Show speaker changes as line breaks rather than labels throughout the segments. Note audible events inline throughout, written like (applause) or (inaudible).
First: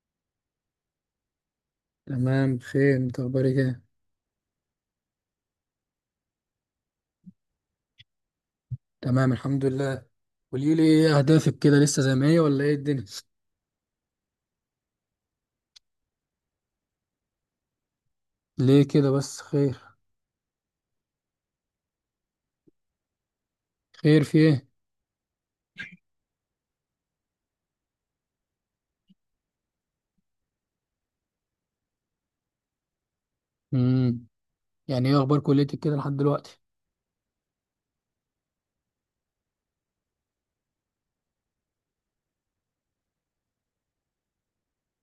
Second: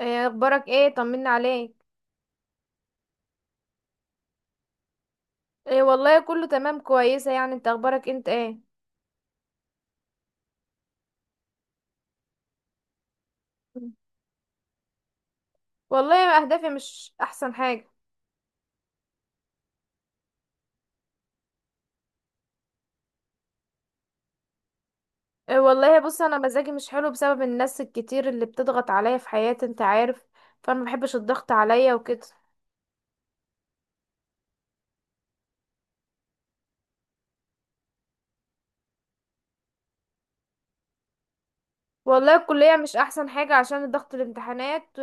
ايه اخبارك؟ ايه طمنا عليك.
تمام، بخير. انت اخبارك ايه؟
ايه والله كله تمام كويسه، يعني انت اخبارك انت ايه؟
تمام الحمد لله. قولي لي ايه اهدافك كده، لسه زي ما هي ولا ايه الدنيا؟
والله اهدافي مش احسن حاجه.
(laughs) ليه كده بس، خير؟ خير في ايه؟
إيه والله بص، انا مزاجي مش حلو بسبب الناس الكتير اللي بتضغط عليا في حياتي، انت عارف. فانا ما بحبش الضغط عليا وكده.
امم يعني ايه اخبار كليتك كده لحد دلوقتي؟
والله الكليه مش احسن حاجه عشان ضغط الامتحانات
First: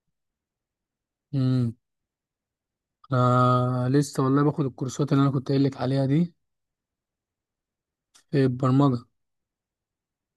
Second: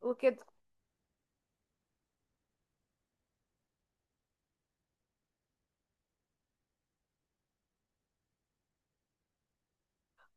وكده.
امم انا لسه والله باخد الكورسات اللي انا كنت قايل لك عليها دي في البرمجه.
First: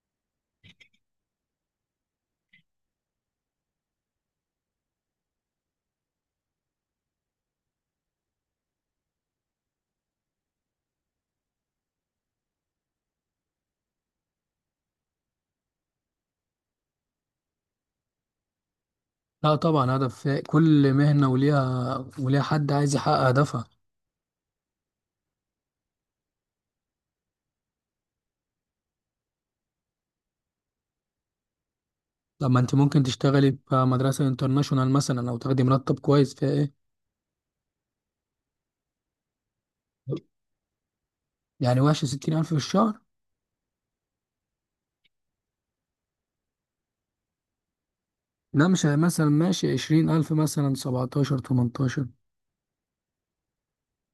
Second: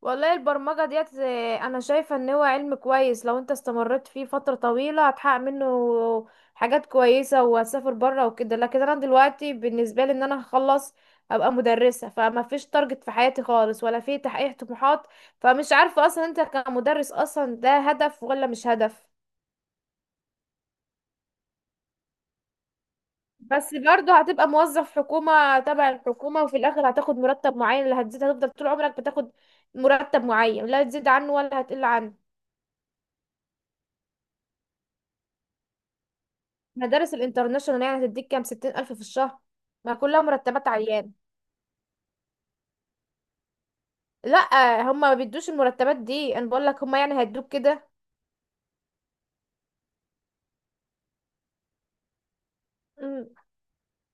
والله البرمجة ديت، انا شايفة ان هو علم كويس، لو انت استمريت فيه فترة طويلة هتحقق منه حاجات كويسة وهتسافر بره وكده. لكن انا دلوقتي بالنسبة لي ان انا هخلص ابقى مدرسة، فما فيش تارجت في حياتي خالص ولا في تحقيق طموحات. فمش عارفة اصلا انت كمدرس اصلا ده هدف ولا مش هدف.
لا طبعا هدف، في كل مهنه وليها حد عايز يحقق هدفها.
بس برضه هتبقى موظف حكومة تبع الحكومة، وفي الاخر هتاخد مرتب معين، لا هتزيد، هتفضل طول عمرك بتاخد مرتب معين، لا تزيد عنه ولا هتقل عنه.
لما انت ممكن تشتغلي في مدرسه انترناشونال مثلا او تاخدي مرتب كويس فيها، ايه
مدارس الانترناشونال يعني هتديك كام؟ 60,000 في الشهر؟ ما كلها مرتبات عيان.
يعني وحش ستين الف في الشهر؟
لا، هما ما بيدوش المرتبات دي، انا بقول لك هما يعني هيدوك كده.
لا، مش مثلا ماشي عشرين ألف، مثلا سبعتاشر تمنتاشر،
مم.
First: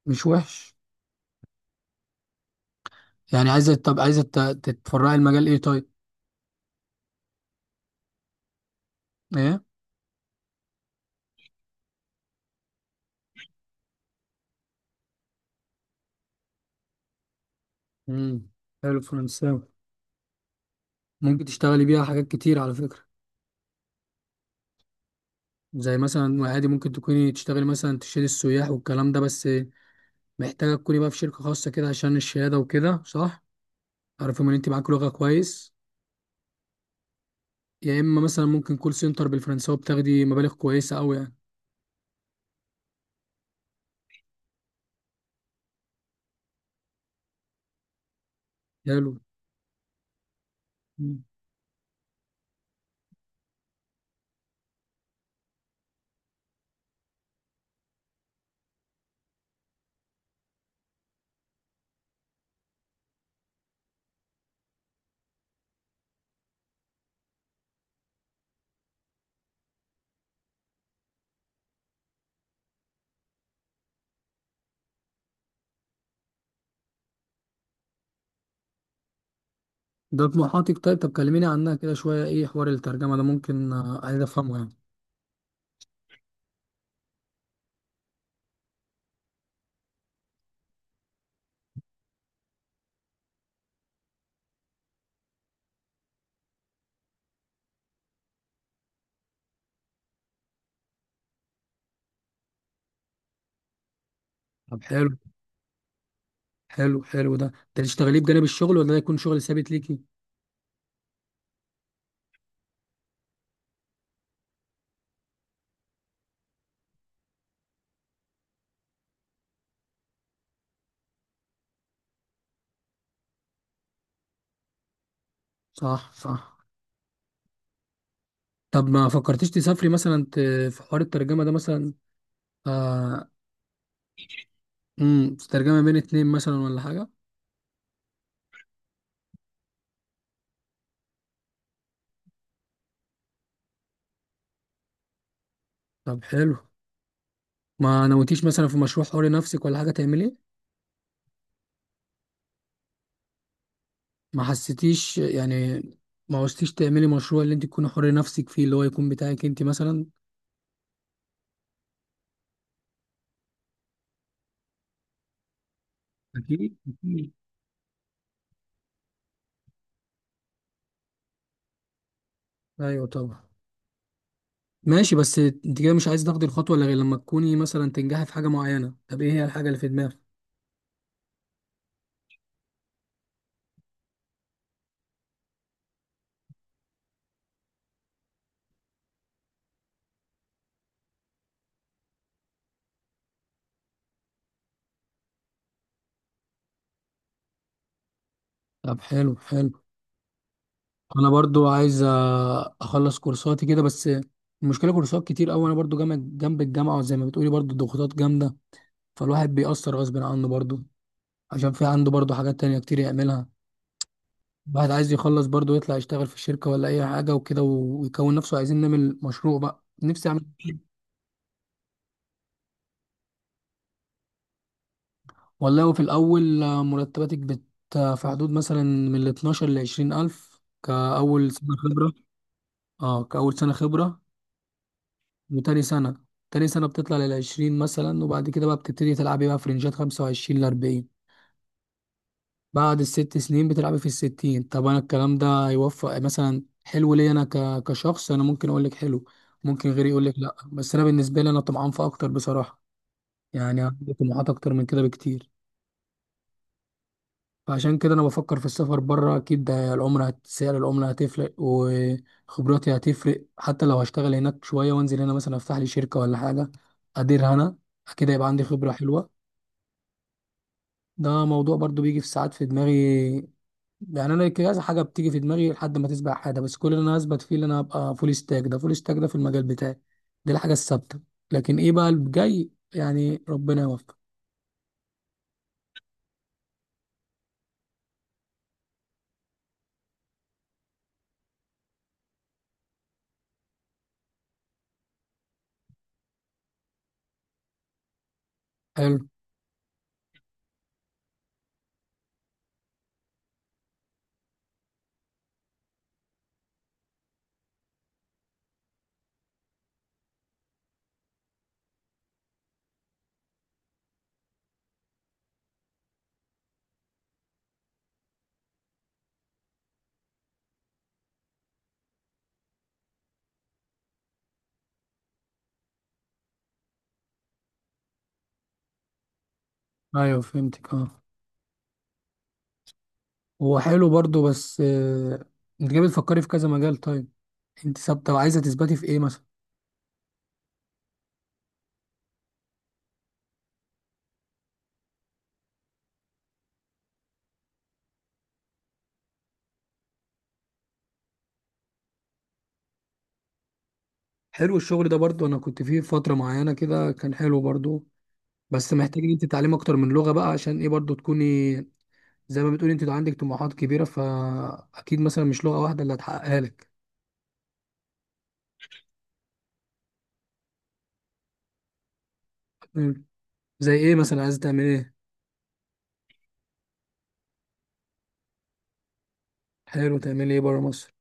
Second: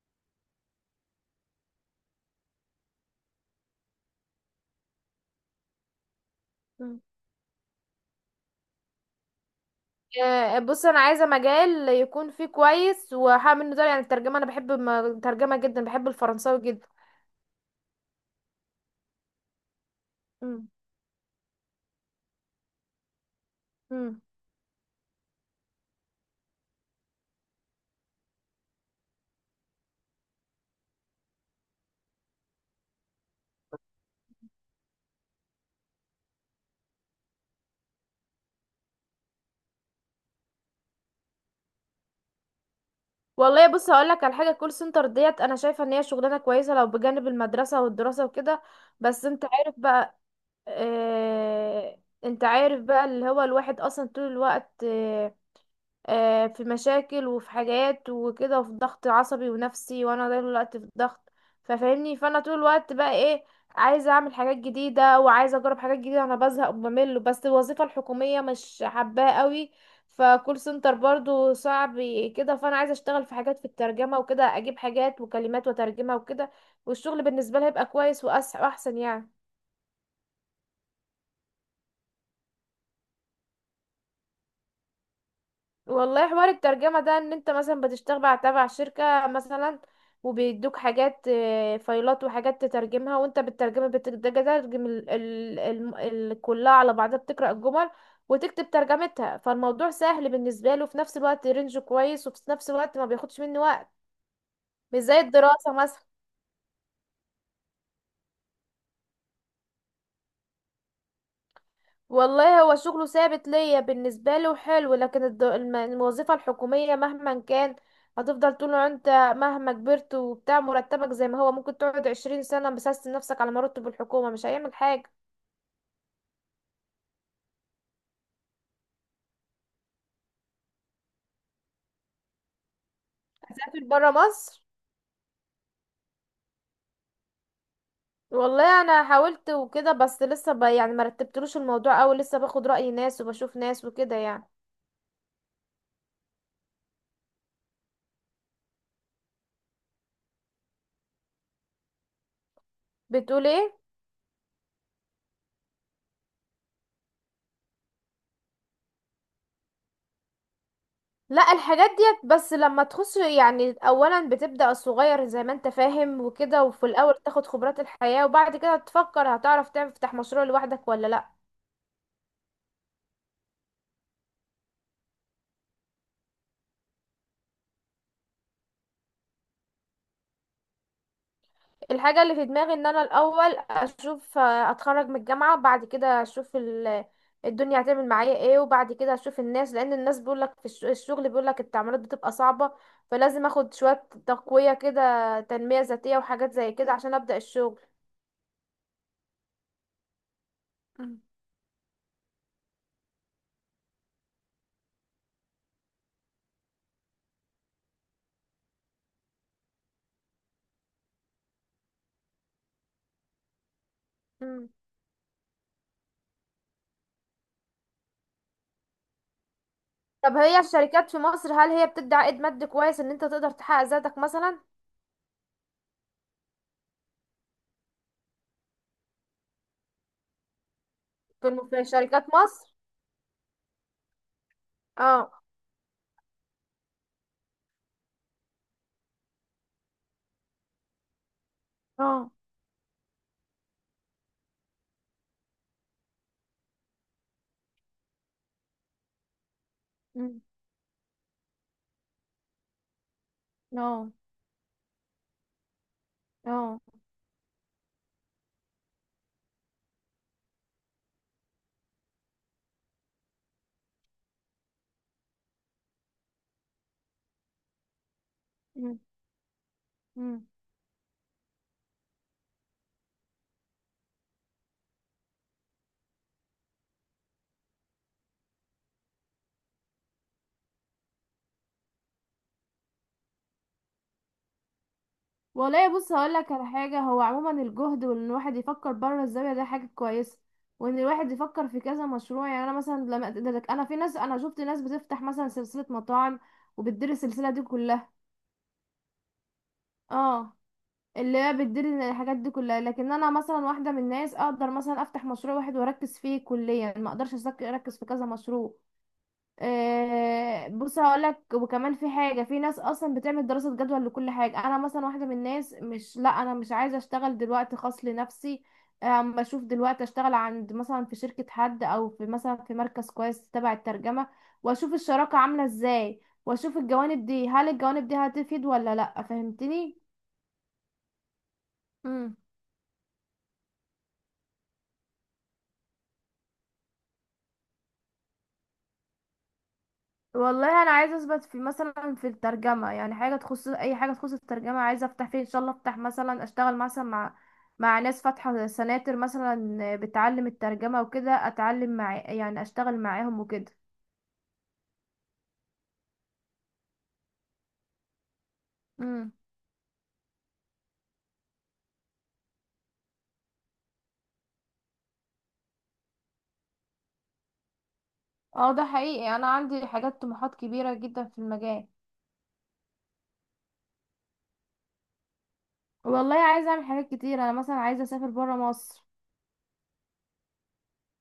مش وحش. يعني عايزة، طب عايزة تتفرعي المجال ايه طيب؟
مم.
ايه؟
آه، بص انا عايزه مجال يكون فيه كويس وهعمل له ده، يعني الترجمه، انا بحب الترجمه جدا، بحب الفرنساوي جدا.
امم حلو الفرنساوي.
مم.
ممكن تشتغلي بيها حاجات كتير على فكرة.
مم.
زي مثلا عادي ممكن تكوني تشتغلي مثلا تشيلي السياح والكلام ده، بس محتاجة تكوني بقى في شركة خاصة كده عشان الشهادة وكده، صح؟ عارفهم ان انت معاكي لغة كويس. يا اما مثلا ممكن كول سنتر بالفرنساوي، بتاخدي مبالغ كويسة أوي يعني.
والله بص هقول لك على حاجه، كول سنتر ديت انا شايفه ان هي شغلانه كويسه لو بجانب المدرسه والدراسه وكده. بس انت عارف بقى،
حلو،
آه انت عارف بقى اللي هو الواحد اصلا طول الوقت، في مشاكل وفي حاجات وكده وفي ضغط عصبي ونفسي، وانا طول الوقت في ضغط. ففاهمني، فانا طول الوقت بقى ايه، عايزه اعمل حاجات جديده وعايزه اجرب حاجات جديده، انا بزهق وبمل، بس الوظيفه الحكوميه مش حباها قوي، فكول سنتر برضو صعب كده. فانا عايزه اشتغل في حاجات في الترجمه وكده، اجيب حاجات وكلمات وترجمها وكده. والشغل بالنسبه لي هيبقى كويس واحسن يعني.
ده طموحاتك طيب. طب كلميني عنها كده شوية، ايه حوار الترجمة ده؟ ممكن آه، عايز افهمه يعني.
والله حوار الترجمة ده ان انت مثلا بتشتغل تبع شركة مثلا، وبيدوك حاجات، فايلات وحاجات تترجمها، وانت بالترجمة بتترجم ال كلها على بعضها، بتقرأ الجمل وتكتب ترجمتها. فالموضوع سهل بالنسبة له، في نفس الوقت رينج كويس، وفي نفس الوقت ما بياخدش منه وقت،
طب
مش
حلو
زي الدراسة مثلا.
حلو حلو ده، انت تشتغليه بجانب الشغل ولا ده يكون شغل ثابت ليكي؟
والله هو شغله ثابت ليا بالنسبة له حلو، لكن الوظيفة الحكومية مهما كان هتفضل طول ما انت مهما كبرت وبتاع، مرتبك زي ما هو، ممكن تقعد 20 سنة بسست نفسك على مرتب الحكومة مش هيعمل حاجة.
صح صح. طب ما فكرتيش تسافري مثلا، في حوار الترجمة ده مثلا؟ آه.
هسافر برا مصر.
ترجمة بين اتنين مثلا ولا حاجة؟
والله انا حاولت وكده بس لسه يعني مرتبتلوش الموضوع اوي، لسه باخد رأي ناس وبشوف ناس وكده يعني.
طب حلو. ما نويتيش مثلا في مشروع حر نفسك ولا حاجة تعمليه؟
بتقول ايه؟
ما حسيتيش يعني، ما عوزتيش تعملي مشروع اللي انت تكوني حر نفسك فيه، اللي هو يكون بتاعك انت مثلا؟
لا، الحاجات ديت بس لما تخش يعني اولا بتبدأ الصغير زي ما انت فاهم وكده،
أكيد،
وفي الاول
أكيد،
تاخد خبرات الحياة، وبعد كده تفكر هتعرف تفتح مشروع لوحدك ولا لا.
ايوه طبعا. ماشي، بس انت كده مش عايز تاخدي الخطوة الا غير لما تكوني مثلا تنجحي في حاجة معينة؟ طب ايه هي الحاجة اللي في دماغك؟
الحاجة اللي في دماغي ان انا الاول اشوف، آه، اتخرج من الجامعة، بعد كده اشوف الدنيا هتعمل معايا ايه، وبعد كده اشوف الناس، لان الناس بيقولك في الشغل، بيقولك التعاملات بتبقى صعبة، فلازم اخد شوية تقوية كده، تنمية ذاتية وحاجات زي كده عشان ابدأ الشغل.
طب حلو حلو. انا برضو عايز اه، اخلص كورساتي كده، بس المشكلة كورسات كتير قوي، انا برضو جنب الجامعة، وزي ما بتقولي برضو الضغوطات جامدة، فالواحد بيأثر غصب عنه برضو، عشان في عنده برضو حاجات تانية كتير يعملها.
مم.
الواحد عايز يخلص برضو، يطلع يشتغل في الشركة ولا اي حاجة وكده، ويكون نفسه، عايزين نعمل مشروع بقى، نفسي
طب
اعمل.
هي الشركات في مصر هل هي بتدي عائد مادي كويس ان انت تقدر تحقق ذاتك مثلا؟
والله وفي الأول آه، مرتباتك آه، في حدود مثلا من ال 12 ل 20 ألف كأول سنة
في
خبرة.
شركات مصر؟
اه كأول سنة خبرة.
اه.
وتاني سنة، تاني سنة بتطلع لل 20 مثلا، وبعد كده بقى بتبتدي تلعبي بقى في رينجات 25 ل 40.
اه.
بعد الست سنين بتلعبي في الستين. طب أنا الكلام ده هيوفق مثلا حلو ليا؟ أنا كشخص أنا ممكن أقول لك حلو، ممكن غيري يقول لك
أمم،
لأ، بس أنا بالنسبة لي أنا طمعان في أكتر بصراحة. يعني
اه.
عندي طموحات أكتر من كده بكتير.
اه.
فعشان كده انا بفكر في السفر بره، اكيد ده العمله سعر العمله هتفرق، وخبراتي هتفرق، حتى لو هشتغل هناك شويه وانزل هنا مثلا افتح لي شركه ولا حاجه اديرها انا، اكيد هيبقى عندي خبره
أمم.
حلوه.
أمم.
ده موضوع برضو بيجي في ساعات في دماغي. يعني انا كذا حاجه بتيجي في دماغي لحد ما تسبق حاجه، بس كل اللي انا هثبت فيه اللي انا هبقى فول ستاك ده، فول ستاك ده في المجال بتاعي، دي الحاجه الثابته. لكن ايه بقى اللي جاي، يعني ربنا يوفق.
والله بص هقول لك على حاجه، هو عموما الجهد وان الواحد يفكر بره الزاويه ده حاجه كويسه، وان الواحد يفكر في كذا مشروع. يعني انا مثلا لما انا في ناس، انا شفت ناس بتفتح مثلا سلسله مطاعم وبتدير السلسله دي كلها.
حلو،
اه، اللي هي بتدير الحاجات دي كلها. لكن انا مثلا واحده من الناس اقدر مثلا افتح مشروع واحد واركز فيه كليا، ما اقدرش اركز في كذا مشروع. آه، بص هقولك، وكمان في حاجه، في ناس اصلا بتعمل دراسه جدوى لكل حاجه، انا مثلا واحده من الناس مش لا انا مش عايزه اشتغل دلوقتي خاص لنفسي. أم بشوف دلوقتي اشتغل عند مثلا في شركه حد او في مثلا في مركز كويس تبع الترجمه، واشوف الشراكه عامله ازاي، واشوف الجوانب دي، هل الجوانب دي هتفيد ولا لا، فهمتني؟
ايوه فهمتك اه.
مم.
هو حلو برضه بس آه، انت جاي بتفكري في كذا مجال، طيب انت ثابته وعايزه تثبتي في ايه مثلا؟
والله انا عايزه اثبت في مثلا في الترجمه، يعني حاجه تخص، اي حاجه تخص الترجمه عايزه افتح فيه ان شاء الله، افتح مثلا اشتغل مثلا مع ناس فاتحه سناتر مثلا بتعلم الترجمه وكده، اتعلم مع يعني اشتغل معاهم وكده.
حلو، الشغل ده برضه انا كنت فيه فتره معينه كده، كان حلو برضه، بس محتاجه ان
امم.
انت تتعلمي اكتر من لغه بقى، عشان ايه برضه تكوني، زي ما بتقولي انت عندك طموحات كبيره، فاكيد مثلا مش لغه واحده اللي هتحققها لك.
اه ده حقيقي، انا عندي حاجات طموحات كبيرة جدا في المجال.
مم. زي ايه مثلا، عايزه تعملي ايه؟
والله عايزه اعمل حاجات كتير، انا مثلا عايزه اسافر بره مصر.
حلو، تعملي ايه بره مصر؟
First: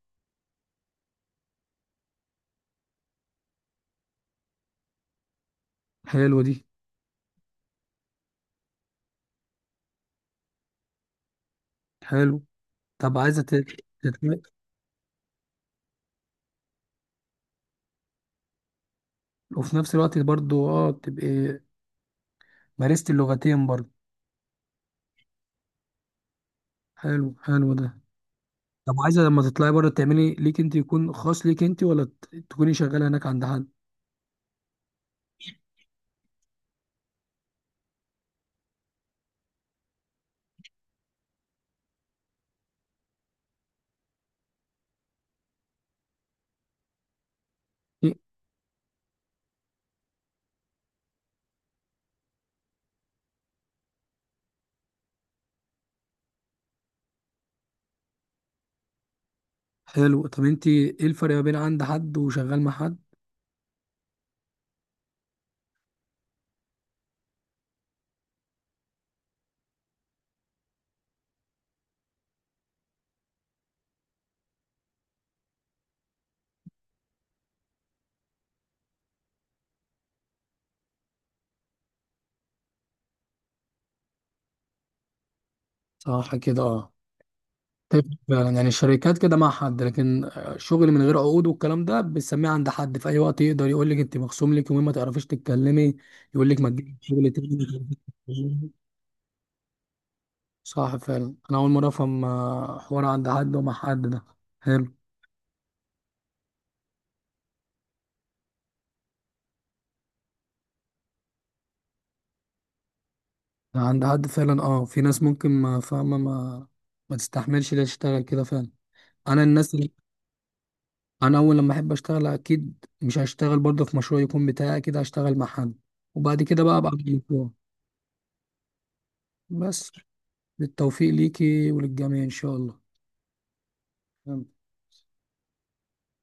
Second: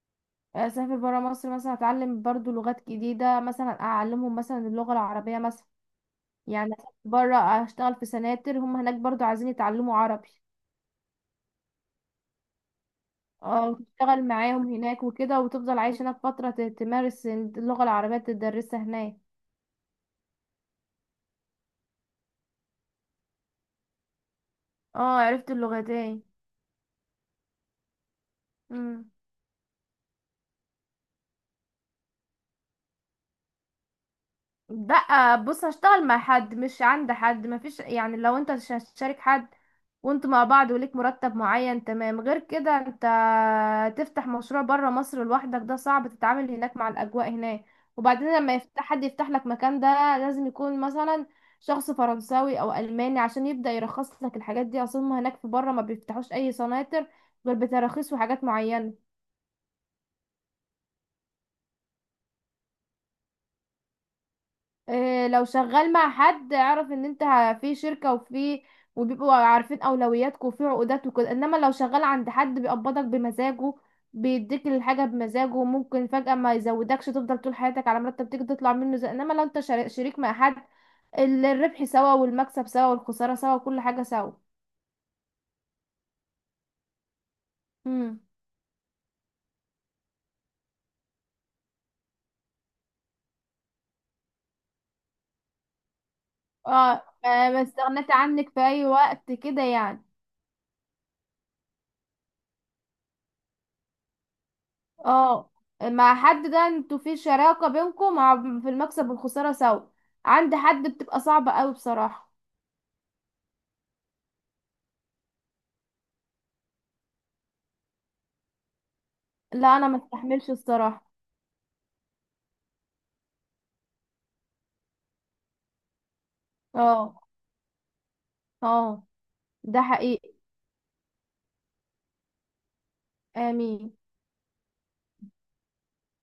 اسافر بره مصر مثلا اتعلم برضو لغات جديده، مثلا اعلمهم مثلا اللغه العربيه مثلا.
حلو دي.
يعني أسافر بره اشتغل في سناتر، هم هناك برضو عايزين يتعلموا عربي.
حلو. طب عايزه
اه تشتغل
تت...
معاهم هناك وكده وتفضل عايش هناك فترة تمارس اللغة العربية تدرسها هناك.
وفي نفس الوقت برضه اه تبقي مارستي اللغتين برضه.
اه عرفت اللغتين.
حلو حلو ده. طب
مم.
عايزه لما تطلعي بره تعملي ليك انت، يكون خاص ليك انت، ولا تكوني شغاله هناك عند حد؟
لا بص هشتغل مع حد مش عند حد، مفيش يعني لو انت مش هتشارك حد وانتوا مع بعض وليك مرتب معين تمام. غير كده انت تفتح مشروع بره مصر لوحدك ده صعب، تتعامل هناك مع الاجواء هناك،
إيه؟
وبعدين لما يفتح حد يفتح لك مكان ده لازم يكون مثلا شخص فرنساوي او الماني عشان يبدأ يرخص لك الحاجات دي، اصلا هناك في بره ما بيفتحوش اي سناتر غير بتراخيص وحاجات معينة.
حلو. طب انت ايه الفرق ما بين عند حد وشغال مع حد؟
إيه، لو شغال مع حد اعرف ان انت في شركة وفي وبيبقوا عارفين اولوياتك وفي عقودات وكده. انما لو شغال عند حد بيقبضك بمزاجه، بيديك الحاجة بمزاجه، وممكن فجأة ما يزودكش تفضل طول حياتك على مرتب تيجي تطلع منه. زي انما لو انت شريك مع حد، الربح سوا والمكسب سوا والخسارة سوا وكل حاجة سوا.
صح كده اه. تفرق
امم.
فعلا. يعني الشركات كده مع حد، لكن آه، شغل من غير عقود والكلام ده بنسميه عند حد، في اي وقت يقدر يقول لك انت مخصوم لك يومين ما تعرفيش تتكلمي، يقول لك ما تجيبي
اه
شغل تاني
ما
ما
ما
تعرفيش
استغنيت عنك في
تتكلمي.
اي وقت كده يعني.
صح فعلا، انا اول مره افهم آه، حوار عند حد ومع حد ده. حلو.
اه مع حد ده انتوا في شراكة بينكم، مع في المكسب والخسارة سوا. عند حد بتبقى صعبة قوي بصراحة.
عند حد فعلا اه، في ناس ممكن ما فاهمه ما ما تستحملش ليه تشتغل كده فعلا. انا
لا
الناس
انا
اللي،
ما استحملش الصراحة.
انا اول لما احب اشتغل اكيد مش هشتغل برضه في مشروع يكون بتاعي، اكيد هشتغل مع حد، وبعد كده بقى ابقى طبعا
اه.
بالمشروع.
اه ده
بس
حقيقي.
بالتوفيق ليكي وللجميع ان شاء الله.
امين.
تمام.